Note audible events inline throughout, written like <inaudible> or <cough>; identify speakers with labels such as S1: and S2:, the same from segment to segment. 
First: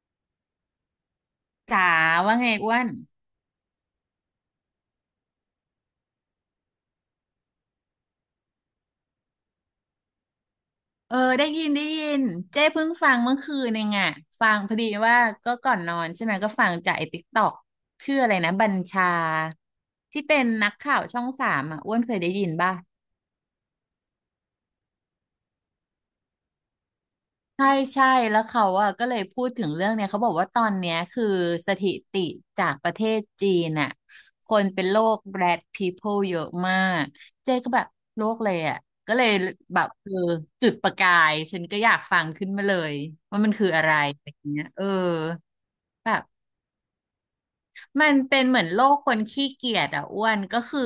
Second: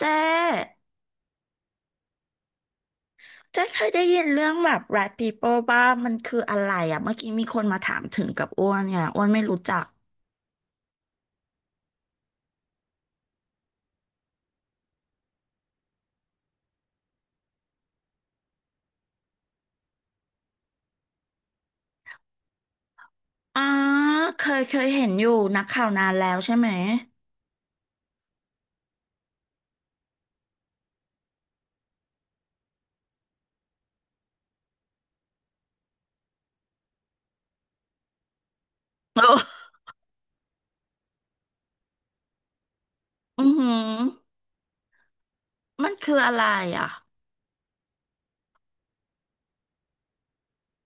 S1: เจ๊
S2: จ๋าว่าไงอ้วน
S1: เจ๊เคยได้ยินเรื่องแบบ rat people บ้างมันคืออะไรอ่ะเมื่อกี้มีคนมาถามถึงกับอ้วนเนี่ยอ้วนไม่รู้จัก
S2: เออได้ยินได้ยินเจ้เพิ่งฟังเมื่อคืนเองอ่ะฟังพอดีว่าก็ก่อนนอนใช่ไหมก็ฟังจากไอ้ติ๊กตอกชื่ออะไรนะบัญชาที่เป็นนักข่าวช่องสามอ่ะอ้วนเคยได้ยินป่ะ
S1: อ๋อเคยเคยเห็นอยู่นักข่าวนานแล้วใช่ไหม
S2: ใช่ใช่แล้วเขาอ่ะก็เลยพูดถึงเรื่องเนี่ยเขาบอกว่าตอนเนี้ยคือสถิติจากประเทศจีนอ่ะคนเป็นโรค Rat People เยอะมากเจ๊ก็แบบโรคเลยอ่ะก็
S1: โอ้
S2: เลย
S1: <laughs>
S2: แบบเออจุดประกายฉันก็อยากฟังขึ้นมาเลยว่า
S1: อือ
S2: มัน
S1: หื
S2: คือ
S1: อ
S2: อะไรอะไรอย่างเงี้ยเออ
S1: มันคือ
S2: แบบ
S1: อะไรอ่ะ
S2: มันเป็นเหมือนโลกคนขี้เกียจอ่ะอ้วนก็คือ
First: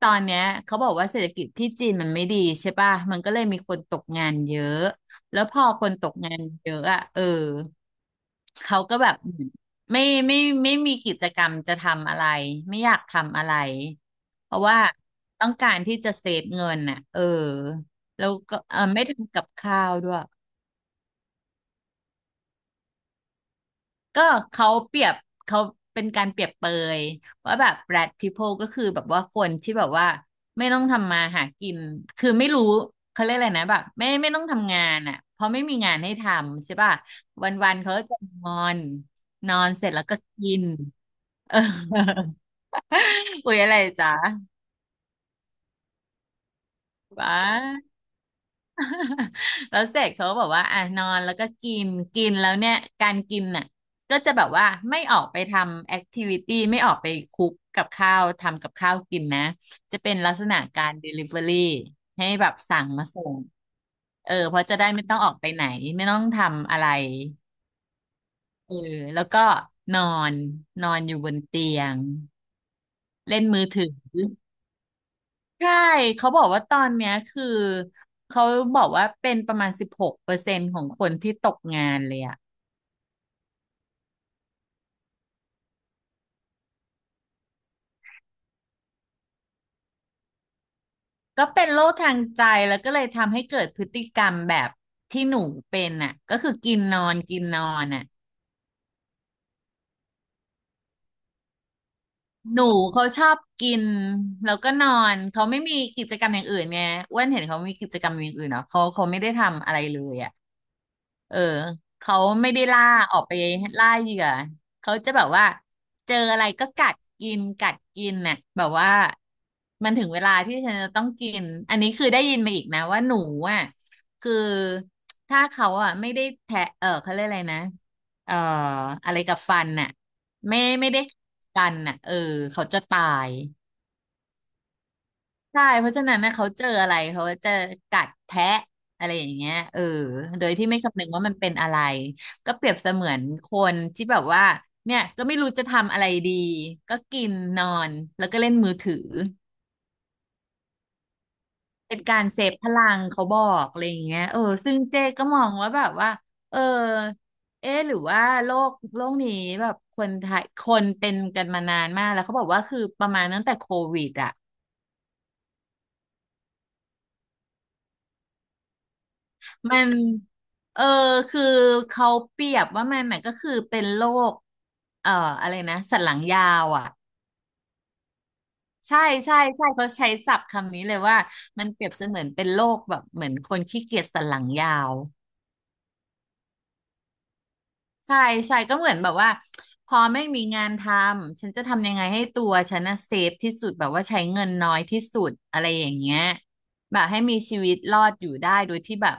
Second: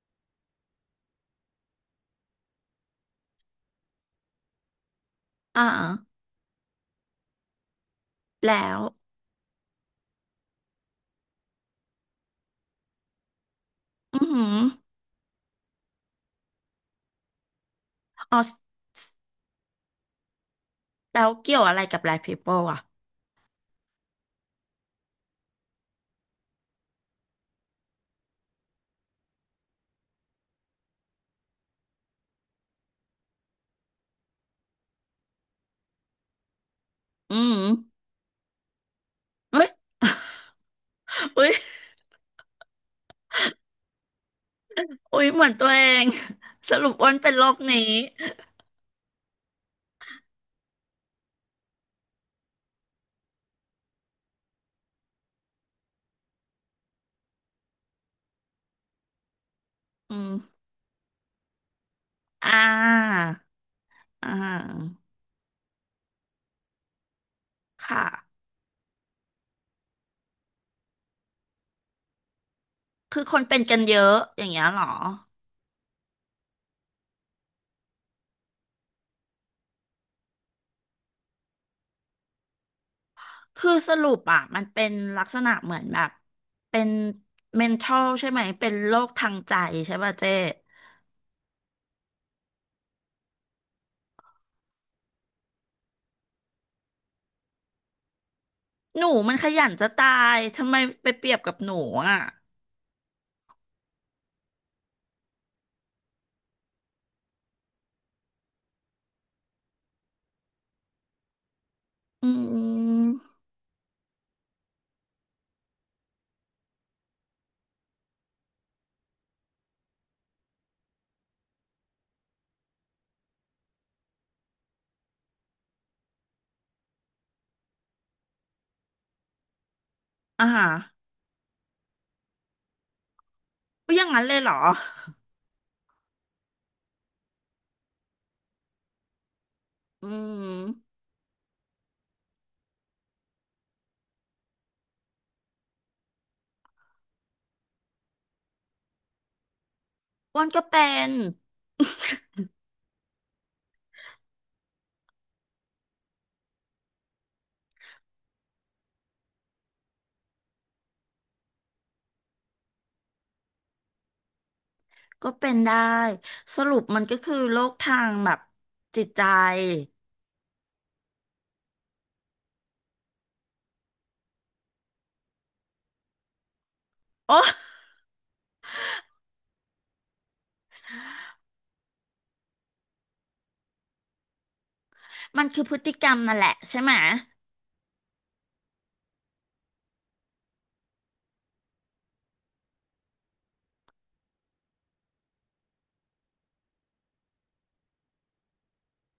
S2: ตอนเนี้ยเขาบอกว่าเศรษฐกิจที่จีนมันไม่ดีใช่ป่ะมันก็เลยมีคนตกงานเยอะแล้วพ
S1: อ่า
S2: อคนตกงานเยอะอ่ะเออ
S1: แล้
S2: เขา
S1: ว
S2: ก็แบบเหมือนไม่ไม่ไม่ไมมีกิจกรรมจะทำอะไรไม่อยากทำอะไร
S1: อือหื
S2: เพ
S1: อ
S2: ราะว่าต้องการที่จะเซฟเงินน่ะเออแล้ว
S1: อ๋อ
S2: ก็เออไม่ทำกับข้าวด้วย
S1: แล้วเกี่ยวอะไรกับ rat people อ่ะ
S2: ก็เขาเปรียบเขาเป็นการเปรียบเปยว่าแบบ rat people ก็คือแบบว่าคนที่แบบว่าไม่ต้องทำมาหากินคือไม่รู้เขาเรียกอะไรนะแบบไม่ต้องทำงานอ่ะเพราะไม่มีงานให้ทำใช่ป่ะ
S1: อือ
S2: ว
S1: หือ
S2: ันๆเขาก็จะนอนนอ
S1: เฮ้ย
S2: นเสร็จแล้วก็กิน
S1: เฮ้
S2: <laughs>
S1: ย
S2: เออ <laughs> อุ๊ยอะไรจ๊ะ
S1: เฮ้ยเหมือนตัวเองสรุปอ้วนเป็
S2: ว้า
S1: นโรคนี้
S2: แล้วเสร็จเขาบอกว่าอ่ะนอนแล้วก็กินกินแล้วเนี่ยการกินน่ะก็จะแบบว่าไม่ออกไปทำแอคทิวิตี้ไม่ออกไปคุกกับข้าวทำกับข้าวกินนะจะเป็
S1: อื
S2: นลักษ
S1: ม
S2: ณะการ Delivery ให้แบ
S1: อ่
S2: บสั่งมา
S1: า
S2: ส่ง
S1: อ่
S2: เออเพราะจะได้
S1: า
S2: ไม่ต้องออกไปไหนไม่ต้องทำอะไร
S1: ค่ะ
S2: เออแล้วก็นอนนอนอยู่บนเตียง
S1: คือค
S2: เล่
S1: น
S2: น
S1: เป็น
S2: มือ
S1: กัน
S2: ถือ
S1: เยอะอย่างเงี้ยเหรอ
S2: ใช่เขาบอกว่าตอนเนี้ยคือเขาบอกว่าเป็นประมาณ16%ของคนที่ตกงานเลยอะ
S1: คือสรุปอ่ะมันเป็นลักษณะเหมือนแบบเป็น mental ใช่ไหม เป็นโรคทางใจใช่ป่ะเจ๊
S2: ก็เป็นโรคทางใจแล้วก็เลยทำให้เกิดพฤติกรรมแบบที่หนูเป็นน่ะก็คือกินนอนกินนอนน่ะ
S1: หนูมันขยันจะตายทำไมไปเปรียบกับหนูอ่ะ
S2: หนูเขาชอบกินแล้วก็นอนเขาไม่มีกิจกรรมอย่างอื่นไงอ้วนเห็นเขามีกิจกรรมอย่างอื่นเนาะเขาเขาไม่ได้ทำอะไรเลยอ่ะเออเขา
S1: อื
S2: ไม่ได้ล่าอ
S1: ม
S2: อกไปล่าเหยื่อเขาจะแบบว่าเจออะไรก็กัดกินกัดกินน่ะแบบว่ามันถึงเวลาที่ฉันจะต้องกินอันนี้คือได้ยินมาอีกนะว่าหนูอ่ะคือถ้าเขาอ่ะไม่ได้แทะเออเขาเรียกอะไรนะเอ่ออะไรกับฟันน่ะ
S1: อ่า
S2: ไม่ได้กันน่ะเออเขาจะตาย
S1: ก็อย่างนั้นเลยเหรอ
S2: ใช่เพราะฉะนั้นนะเขาเจออะไรเขาจะกัดแทะอะไรอย่างเงี้ยเออ
S1: อื
S2: โดยที่ไม่
S1: ม
S2: คำนึงว่ามันเป็นอะไรก็เปรียบเสมือนคนที่แบบว่าเนี่ยก็ไม่รู้จะทำอะไรดีก็กินนอนแล้วก็เล่นมือถือ
S1: อ้วนก็เป็น
S2: เป็นการเซฟพลังเขาบอกอะไรอย่างเงี้ยเออซึ่งเจ๊ก็มองว่าแบบว่าเออเอ๊ะหรือว่าโลกโลกนี้แบบคนไทยคนเป็นกันมานานมากแล้วเขาบอกว่าคือประมาณตั้งแต่โควิดอ่ะ
S1: ก็เป็นได้สรุปมันก็คือโรคทางแบบจิตใจ
S2: มันเออคือเขาเปรียบว่ามันน่ะก็คือเป็นโรคเอ่ออะไรนะสันหลังยาวอ่ะ
S1: โอ้
S2: ใช่ใช่เขาใช้ศัพท์คำนี้เลยว่ามันเปรียบเสมือนเป็นโรคแบบเหมือนคนขี้เกียจสันหลังยาว
S1: มันคือพฤติกรรมนั่นแหละใช่ไหม
S2: ใช่ใช่ก็เหมือนแบบว่าพอไม่มีงานทำฉันจะทำยังไงให้ตัวฉันนะเซฟที่สุดแบบว่าใช้เงินน้อยที่สุดอะไรอย่างเงี้ยแบบให้มีชีวิตรอดอยู่ได้โดยที่แบบ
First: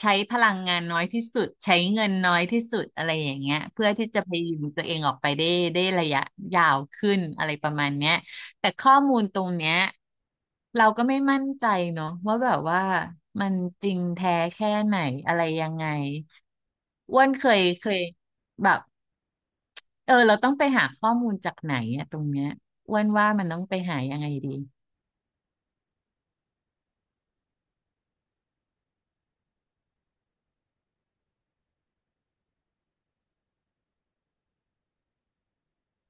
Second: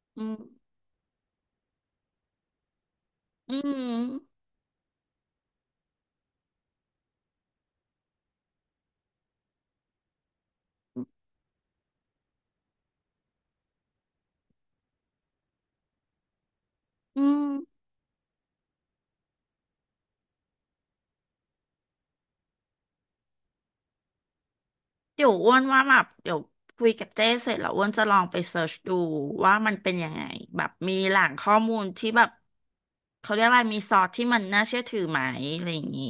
S2: ใช้
S1: อืม
S2: พลังงานน้อยที่สุดใช้เงินน้อยที่สุดอะไรอย่าง
S1: อื
S2: เงี้ย
S1: ม
S2: เพื่อที่จะพยุงตัวเองออกไปได้ได้ระยะยาวขึ้นอะไรประมาณเนี้ยแต่ข้อมูลตรงเนี้ยเราก็ไม่มั่นใจเนาะว่าแบบว่ามันจริงแท้แค่ไหนอะไรยังไง อ้
S1: อื
S2: วน
S1: ม
S2: เคยเคยแบบเออเราต้องไปหาข้อมูลจากไหนอะตรงเนี้ยอ้วนว่ามันต้องไปหายังไงดี
S1: เดี๋ยวอ้วนว่าแบบเดี๋ยวคุยกับเจ้เสร็จแล้วอ้วนจะลองไปเสิร์ชดูว่ามันเป็นยังไงแบบมีแหล่งข้อมูลที่แบบเขาเรียกอะไรมีซอสที่มันน่าเชื่อถือไหมอะไรอย่างนี้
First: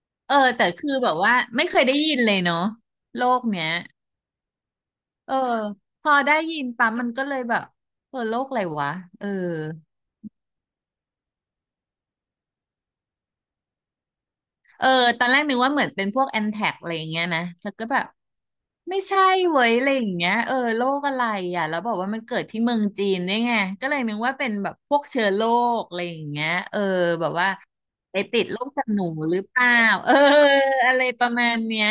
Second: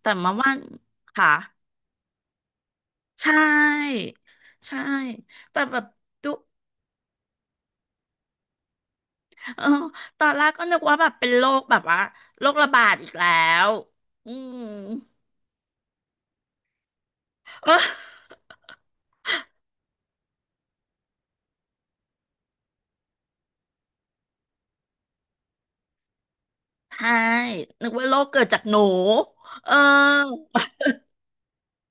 S1: แต่มา
S2: เออ
S1: ว่า
S2: แต่คือแบบ
S1: ค่ะ
S2: ว่าไม่เคยได้ยินเลยเนาะโล
S1: ใช
S2: กเนี้ย
S1: ่ใช่
S2: เออ
S1: แต่แบบ
S2: พอ
S1: ดู
S2: ได้ยินปั๊มมันก็เลยแบบเออโลกอะไรวะเออ
S1: เออตอนแรกก็นึกว่าแบบเป็นโรคแบบว่าโรคระบาดอีกแล้วอืม
S2: เออตอนแรกนึกว่าเหมือนเป็นพวกแอนแท็กอะไรอย่างเงี้ยนะ
S1: เอ
S2: แล้ว
S1: อ
S2: ก็แบบ ไม่ใช่เว้ยอะไรอย่างเงี้ยเออโรคอะไรอ่ะแล้วบอกว่ามันเกิดที่เมืองจีนด้วยไงก็เลยนึกว่าเป็นแบบพวกเชื้อโรคอะไรอย่างเงี้ยเออ
S1: ใช่
S2: แบบว่า
S1: นึกว่าโร
S2: ไป
S1: ค
S2: ติ
S1: เกิ
S2: ด
S1: ด
S2: โร
S1: จาก
S2: ค
S1: หนู
S2: จากหนูหรือเป
S1: เอ
S2: ล่า
S1: อ
S2: เอออะไรประมาณเนี้ย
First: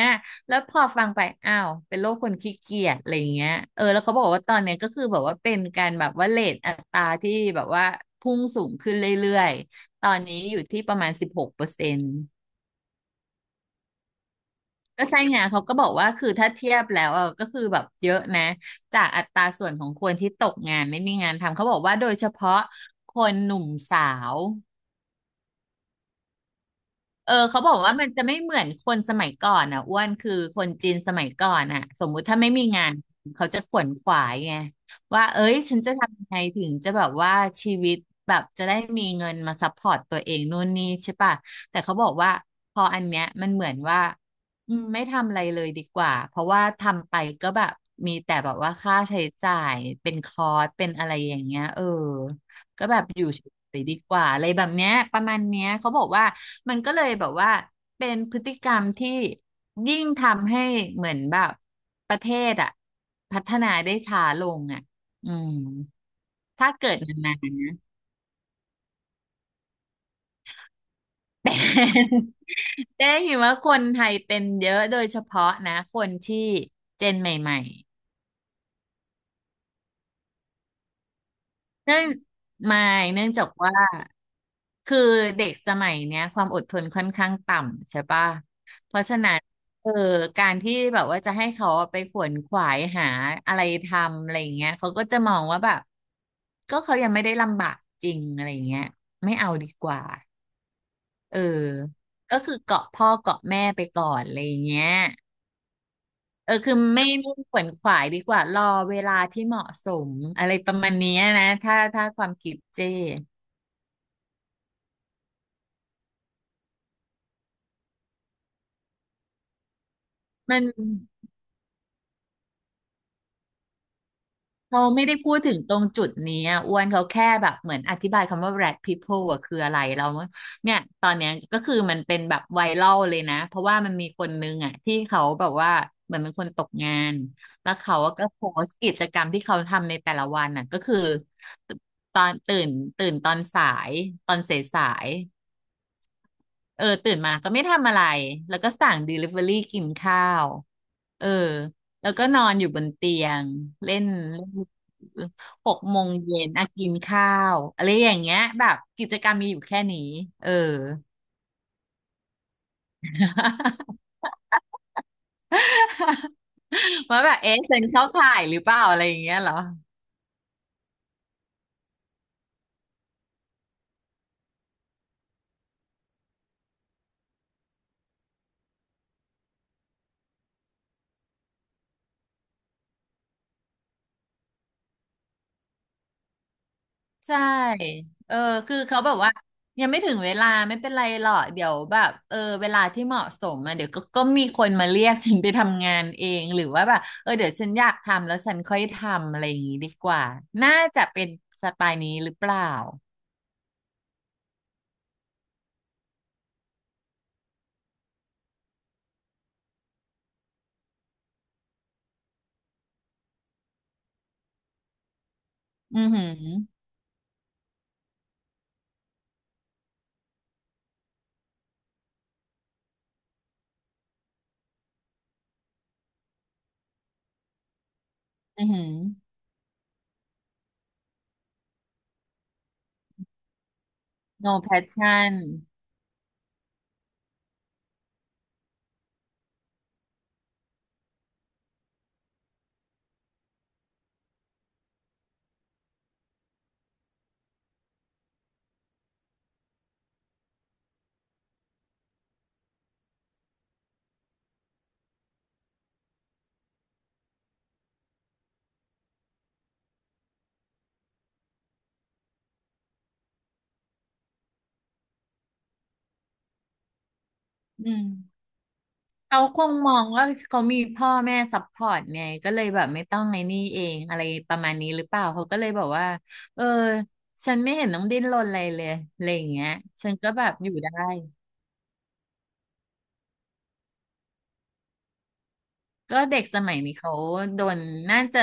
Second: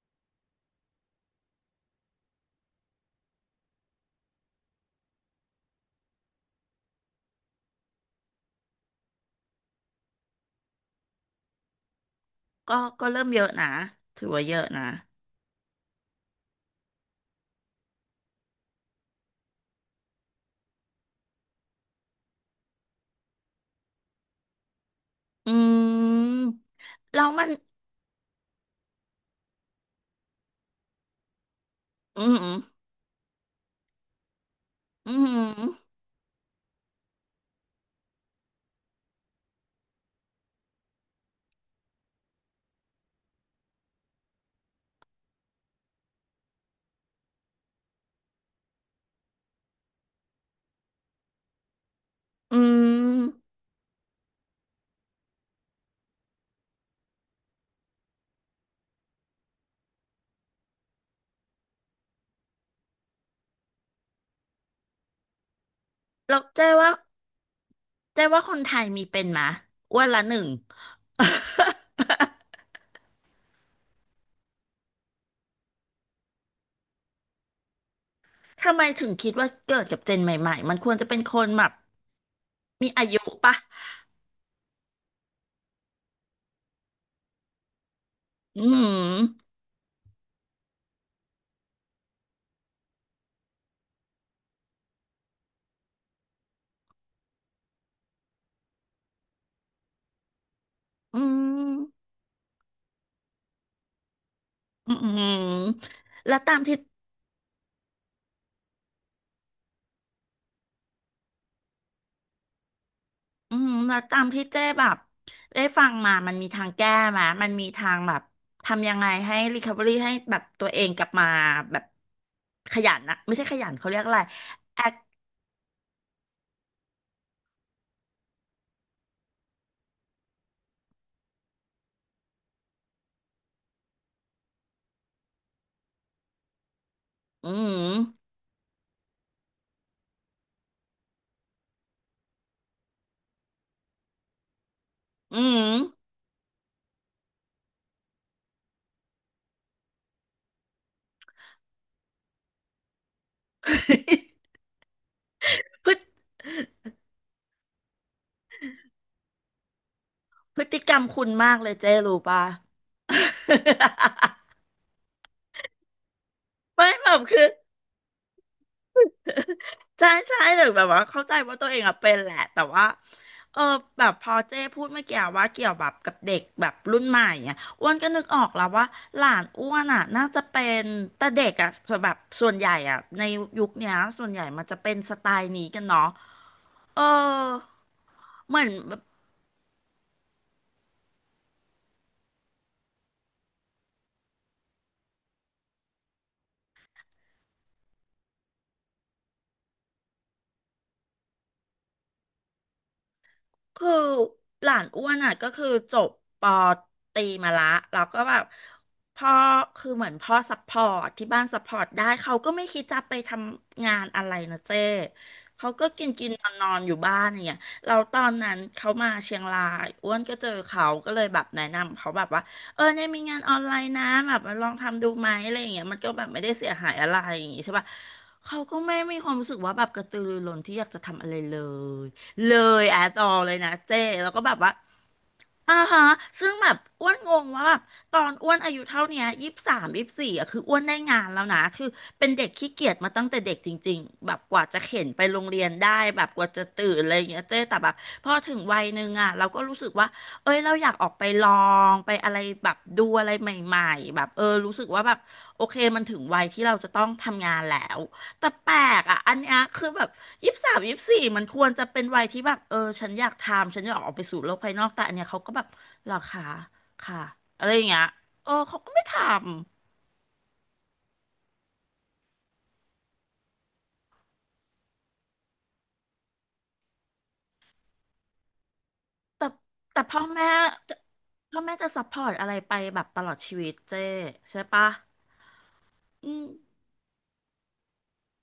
S2: แล้วพอฟังไปอ้าวเป็นโรคคนขี้เกียจอะไรอย่างเงี้ยเออแล้วเขาบอกว่าตอนเนี้ยก็คือแบบว่าเป็นการแบบว่าเรทอัตราที่แบบว่าพุ่งสูงขึ้นเรื่อยๆตอนนี้อยู่ที่ประมาณ16%
S1: ก็ก็เริ่มเยอะนะถือว่าเยอะนะ
S2: ก็ใช่ไงเขาก็บอกว่าคือถ้าเทียบแล้วอ่ะก็คือแบบเยอะนะจากอัตราส่วนของคนที่ตกงานไม่มีงานทำเขาบอกว่าโดยเฉพาะคนหนุ่มสาว
S1: อืมแล้ว
S2: เออ
S1: มัน
S2: เขาบอกว่ามันจะไม่เหมือนคนสมัยก่อนอ่ะอ้วนคือคนจีนสมัยก่อนอ่ะสมมุ
S1: อื
S2: ติถ้าไม่
S1: ม
S2: มีงานเขาจะขวนขวายไง
S1: อื
S2: ว่าเอ้ยฉันจะ
S1: ม
S2: ทำยังไงถึงจะแบบว่าชีวิตแบบจะได้มีเงินมาซัพพอร์ตตัวเองนู่นนี่ใช่ป่ะแต่เขาบอกว่าพออันเนี้ยมันเหมือนว่าอืมไม่ทำอะไรเลยดีกว่าเพราะว่าทำไปก็แบบมีแต่แบบว่าค่าใช้จ่ายเป็นคอร์สเป็นอะไรอย่างเงี้ยเออ
S1: อื
S2: ก็แบบอยู่เฉ
S1: ม
S2: ยๆดีกว่าอะไรแบบเนี้ยประมาณเนี้ยเขาบอกว่ามันก็เลยแบบว่าเป็นพฤติกรรมที่ยิ่งทำให้เหมือนแบบประเทศอ่ะพัฒนาได้ช้าลงอ่ะอืม
S1: แล้วเจ๊
S2: ถ้า
S1: ว่า
S2: เกิดนาน
S1: เจ๊ว่าคนไทยมีเป็นมะอ้วันละหนึ่ง
S2: ๆ
S1: <laughs>
S2: <laughs> แต่ <laughs> เเห็นว่าคนไทยเป็นเยอะโดยเฉพาะนะคนที่เจนใหม่ๆ
S1: ทำไมถึงคิดว่าเกิดกับเจนใหม่ๆมันควรจะเป็นคนแบบ
S2: เนื่องไม่
S1: มีอายุ
S2: เนื่องจาก
S1: ปะ
S2: ว่าคือเด็กสมัยเนี้ยความอดทนค่อนข้างต่ำใช่ปะ
S1: อืม
S2: เพราะฉะนั้นเออการที่แบบว่าจะให้เขาไปขวนขวายหาอะไรทำอะไรอย่างเงี้ยเขาก็จะมองว่าแบบก็เขายังไม่ได้ลำบากจริงอะไรอย่างเงี้ยไม่เอาดีกว่า
S1: อื
S2: เออ
S1: ม
S2: ก็คือเกาะพ่อเกาะแม่ไปก่อนอะไรอย่างเงี้ย
S1: อืมแล้ว
S2: เออ
S1: ตาม
S2: คื
S1: ที่
S2: อไม่ขวนขวายดีกว่ารอเวลาที่เหมาะสมอะไรประมาณเนี้ยนะถ้าความคิดเจ้
S1: อืมแล้วตามที่เจ้แบบได้ฟังมามันมีทางแก้ไหมมันมีทางแบบทำยังไงให้ r e c o v e ี่ให้แบบ
S2: มัน
S1: ตัวเองกลับมาแบบขยันนะไม่ใช่ขยันเขาเรียกอะไรแอ
S2: เขา
S1: ค
S2: ไม่ได้พูดถึงตรงจุดนี้อะอ้วนเขาแค่แบบเหมือนอธิบายคำว่า rat people อะคืออะไรเราเนี่ยตอนเนี้ยก็คือมันเป็นแบบไวรัลเลยนะเพราะว่ามันมีคนนึงอ่ะที่เขาแบบว่าเหมือนเป็นคนตกงาน
S1: อื
S2: แล้วเขา
S1: ม
S2: ก็โพสต์กิจกรรมที่เขาทำในแต่ละวันอะก็คือตอนตื่นตื่นตอนสายตอนสายสาย
S1: อืม
S2: เออตื่นมาก็ไม่ทำอะไรแล้วก็สั่ง Delivery กินข้าวเออแล้วก็นอนอยู่บนเตียงเล่นเล่นหก
S1: <laughs> พฤ
S2: โม
S1: ติ
S2: งเย็นอ่ะกินข้าวอะไรอย่างเงี้ยแบบกิจกรรมมีอยู่แค่นี้เออ
S1: กรรมคุณมากเลยเจ้รู้ป่ะ
S2: <laughs>
S1: <laughs> ไม่แบบ
S2: ว่าแบบ
S1: คือ
S2: เอ๊ะฉันเข้าข่ายหรือเปล่าอะไรอย่างเงี้ยเหรอ
S1: ใช่ใช่แต่แบบว่าเข้าใจว่าตัวเองอะเป็นแหละแต่ว่าเออแบบพอเจ้พูดเมื่อกี้ว่าเกี่ยวแบบกับเด็กแบบรุ่นใหม่อ่ะอ้วนก็นึกออกแล้วว่าหลานอ้วนอ่ะน่าจะเป็นแต่เด็กอ่ะแบบส่วนใหญ่อ่ะในยุคเนี้ยส่วนใหญ่มันจะเป็นสไตล์นี้กันเนาะเออ
S2: ใช่เออ
S1: เหมือน
S2: คือเขาแบบว่ายังไม่ถึงเวลาไม่เป็นไรหรอกเดี๋ยวแบบเออเวลาที่เหมาะสมอ่ะเดี๋ยวก็มีคนมาเรียกฉันไปทำงานเองหรือว่าแบบเออเดี๋ยวฉันอยากทำแล้วฉันค่อยทำอะไรอย่างงี้ดีกว่าน่าจะเป็นสไตล์นี้หรือเปล่า
S1: คือหลานอ้วนอ่ะก็คือจบปอตรีมาละแล้วก็แบบพ่อคือเหมือนพ่อซัพพอร์ตที่บ้านซัพพอร์ตได้เขาก็ไม่คิดจะไปทำงานอะไรนะเจ้เขาก็
S2: อื
S1: กิ
S2: อ
S1: น
S2: หือ
S1: กินนอนนอนอยู่บ้านอย่างเนี่ยเราตอนนั้นเขามาเชียงรายอ้วนก็เจอเขาก็เลยแบบแนะนำเขาแบบว่าเออเนี่ยมีงานออนไลน์นะแบบมาลองทำดูไหมอะไรอย่างเงี้ยมันก็แบบไม่ได้เสียหายอะไรอย่างงี้ใช่ป่ะเขา
S2: อือ
S1: ก็
S2: หือ
S1: ไม่มีความรู้สึกว่าแบบกระตือรือร้นที่อยากจะทำอะไรเลย เลยแอดออเลยนะเจ้แล้วก็แบบ
S2: no
S1: ว่า
S2: passion
S1: อ่าฮะซึ่งแบบอ้วนงงว่าแบบตอนอ้วนอายุเท่าเนี้ยยี่สิบสามยี่สิบสี่อ่ะคืออ้วนได้งานแล้วนะคือเป็นเด็กขี้เกียจมาตั้งแต่เด็กจริงๆแบบกว่าจะเข็นไปโรงเรียนได้แบบกว่าจะตื่นอะไรอย่างเงี้ยเจ้แต่แบบพอถึงวัยหนึ่งอ่ะเราก็รู้สึกว่าเอ้ยเราอยากออกไปลองไปอะไรแบบดูอะไรใหม่ๆแบบเออรู้สึกว่าแบบโอเคมันถึงวัยที่เราจะต้องทำงานแล้ว แต่แปลกอ่ะอันเนี้ยคือแบบยี่สิบสามยี่สิบสี่มันควรจะเป็นวัยที่แบบเออฉันอยากทำฉันอยากออกไปสู่โลกภายนอกแต่อันเนี้ยเขาก็แบบหรอคะค่ะอะไรอย่า
S2: อื
S1: งเงี้
S2: ม
S1: ยเออเขาก็ไม่ท
S2: เขาคงมองว่าเขามีพ่อแม่ซัพพอร์ตไงก็เลยแบบไม่ต้องไอ้นี่เองอะไรประมาณนี้หรือเปล่าเขาก็เลยบอกว่าเออฉันไม่เห็นต้องดิ้นรนอะไรเลยอะไร
S1: ำ
S2: อ
S1: แต่
S2: ย่างเงี้ย
S1: แต่
S2: ฉัน
S1: พ่อ
S2: ก็แบ
S1: แม่
S2: บอยู่ได้
S1: จะพ่อแม่จะซัพพอร์ตอะไรไปแบบตลอดชีวิตเจ้ใช่ปะ
S2: ก็
S1: อื
S2: เด็
S1: ม
S2: กสมัยนี้เขาโดนน่าจะ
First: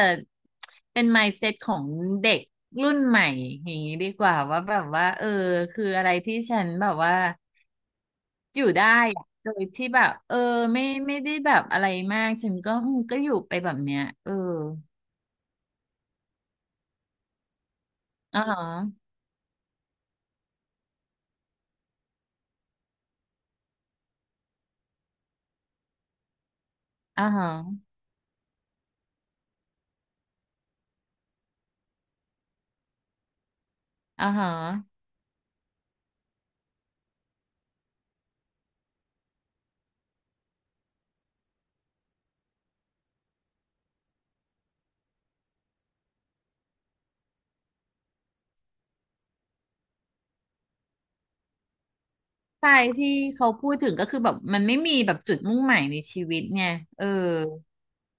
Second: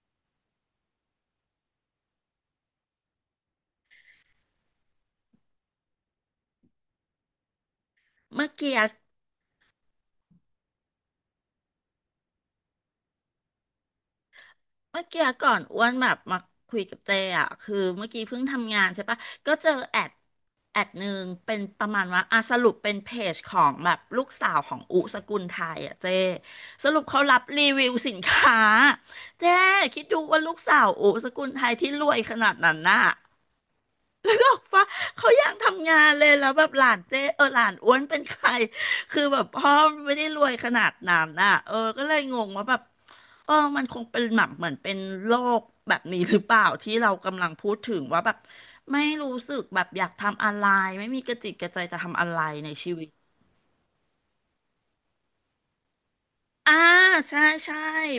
S2: เป็น mindset ของเด็กรุ่นใหม่อย่างนี้ดีกว่าว่าแบบว่าเออคืออะไรที่ฉันแบบว่า
S1: เมื่อ
S2: อยู่
S1: กี้
S2: ได้อะโดยที่แบบเออไม่ได้แบบอะไรมากฉันก็อืมก็อยู่ไปแบบเนี้ยเออ
S1: เมื่อกี้ก่อนอ้วนแบบมาคุยกับเจอ่ะคือเมื่อกี้เพิ่
S2: อ๋อ
S1: งทำงานใช่ปะก็เจอแอดแอดหนึ่งเป็นประมาณว่าอ่ะสรุปเป็นเพจของแบบลูกสาวของอุสกุลไทยอ่ะเจสรุปเขา
S2: อ่า
S1: รับ
S2: ฮะ
S1: รีวิวสินค้าเจคิดดูว่าลูกสาวอุสกุลไทยที่รวยขนาดนั้นน่ะ
S2: อ่า
S1: นึก
S2: ฮะ
S1: ออกปะเขาอยากทำงานเลยแล้วแบบหลานเจ๊เออหลานอ้วนเป็นใครคือแบบพ่อไม่ได้รวยขนาดนั้นน่ะเออก็เลยงงว่าแบบเออมันคงเป็นแบบเหมือนเป็นโรคแบบนี้หรือเปล่าที่เรากำลังพูดถึงว่าแบบไม่รู้สึกแบบอยากทำอะไรไม่มีกระจิตกระใจจะทำอะไรใน
S2: ใช่
S1: ชีวิต
S2: ที่เขาพูดถึงก็คือแบบมันไม่มีแบบจุดมุ่งหมายในชีวิตไง
S1: อ่า
S2: เออ
S1: ใช่ใช่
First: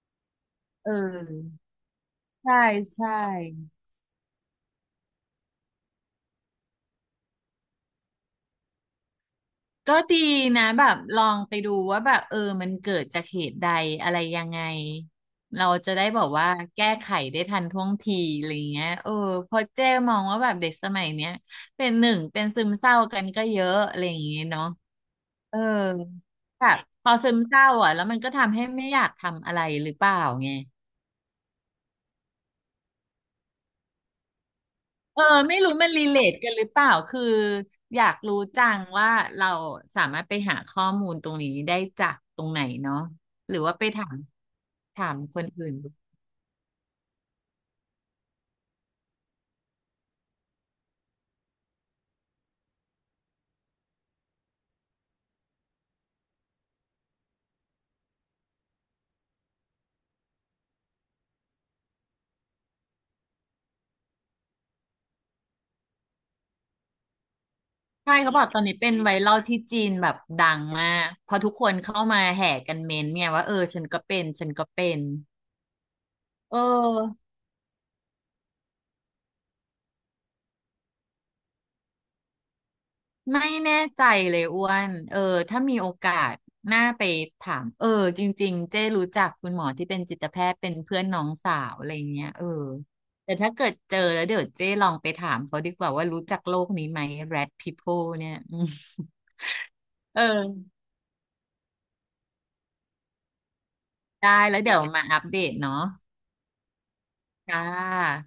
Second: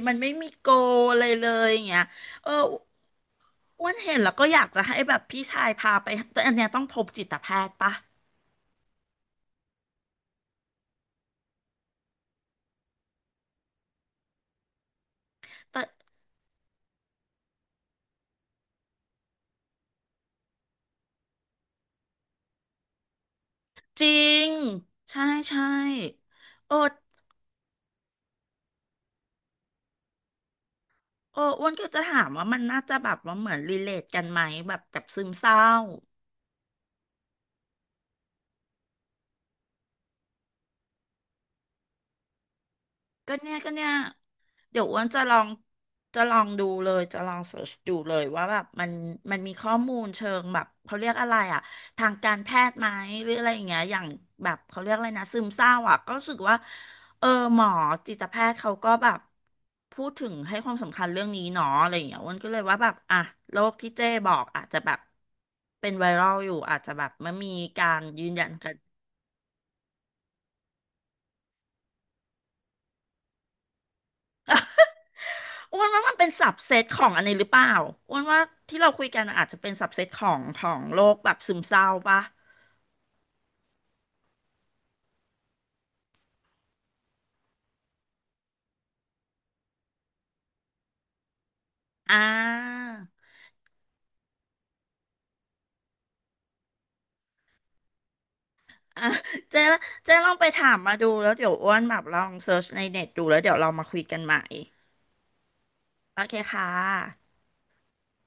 S1: มันไม่มีโก
S2: เอ
S1: อะไรเล
S2: อ
S1: ยอย่างเงี้ยเออ
S2: ใช่ ใช่
S1: อ้วนเห็นแล้วก็อยากจะให้แบบพี่ชายพาไปแต่อันเนี้ยต้องพบจิตแพทย์ปะ
S2: ก็ดีนะแบบลองไปดูว่าแบบเออมันเกิดจากเหตุใดอะไรยังไง เรา
S1: แต่
S2: จะได้บอกว่าแก้ไขได้ทันท่วงทีอะไรเงี้ยเออเพราะเจ้มองว่าแบบเด็กสมัยเนี้ยเป็นซึมเศร้ากันก็เยอะอะ
S1: จ
S2: ไร
S1: ริ
S2: อย่างเงี้ย
S1: ง
S2: เนาะ
S1: ใช่
S2: เออ
S1: ใช่
S2: แบ
S1: โอ้
S2: บพอซึมเศร้าอ่ะแล้วมันก็ทำให้ไม่อยากทำอะไรหรือเปล่าไง
S1: อ้วนก็จะถามว่ามันน่าจะแบบว่าเหมือนรีเลทกันไหมแบบกับ
S2: เอ
S1: ซึ
S2: อ
S1: มเศ
S2: ไม่
S1: ร้า
S2: รู้มันรีเลทกันหรือเปล่าคืออยากรู้จังว่าเราสามารถไปหาข้อมูลตรงนี้ได้จากตรงไหนเนาะ
S1: ก็
S2: ห
S1: เนี่
S2: รื
S1: ย
S2: อ
S1: ก็
S2: ว่าไป
S1: เนี่ย
S2: ถาม
S1: เดี๋ยวอ้วน
S2: ถาม
S1: จะล
S2: ค
S1: อ
S2: น
S1: ง
S2: อื่นดู
S1: จะลองดูเลยจะลองเสิร์ชดูเลยว่าแบบมันมันมีข้อมูลเชิงแบบเขาเรียกอะไรอะทางการแพทย์ไหมหรืออะไรอย่างเงี้ยอย่างแบบเขาเรียกอะไรนะซึมเศร้าอะก็รู้สึกว่าเออหมอจิตแพทย์เขาก็แบบพูดถึงให้ความสำคัญเรื่องนี้เนาะอะไรอย่างเงี้ยอ้วนก็เลยว่าแบบอ่ะโรคที่เจ้บอกอาจจะแบบเป็นไวรัลอยู่อาจจะแบบไมันมีการ
S2: ใช่
S1: ยืน
S2: เขาบอ
S1: ยั
S2: ก
S1: น
S2: ตอนนี้เป็นไวรัลที่จีนแบบดังมากเพอทุกคนเข้ามาแห่กันเม้นต์เนี่ยว่าเออฉันก็เป็นฉันก็เป็น
S1: อ้วนว่ามันเป็นสั
S2: เ
S1: บเซตของอั
S2: ออ
S1: นนี้หรือเปล่าอ้วนว่าที่เราคุยกันอาจจะเป็นสับเซตของของโรคแบบซึมเศร้าปะ
S2: ไม่แน่ใจเลยอ้วนเออถ้ามีโอกาสน่าไปถามเออจริงๆเจ้รู้จักคุณหมอที่เป็นจิตแพทย์เป็นเพื่อนน้องสาวอะไร
S1: อ่
S2: เงี้ยเออ
S1: า
S2: แต่ถ้าเกิดเจอแล้วเดี๋ยวเจ้ลองไปถามเขาดีกว่าว่ารู้จักโลกนี้ไหม Rat People เนี่ยอืม
S1: อ่าเจ๊
S2: <laughs>
S1: เจ๊
S2: เออ
S1: ลองไปถามมาดูแล้วเดี๋ยวอ้วนแบบลองเซิร์ชในเน็ตดูแล้วเดี๋ยวเรามาคุยกัน
S2: ได้
S1: ใหม่
S2: แล้วเดี๋ยวมาอัปเดตเนาะ
S1: โอเคค่ะ
S2: ค่ะ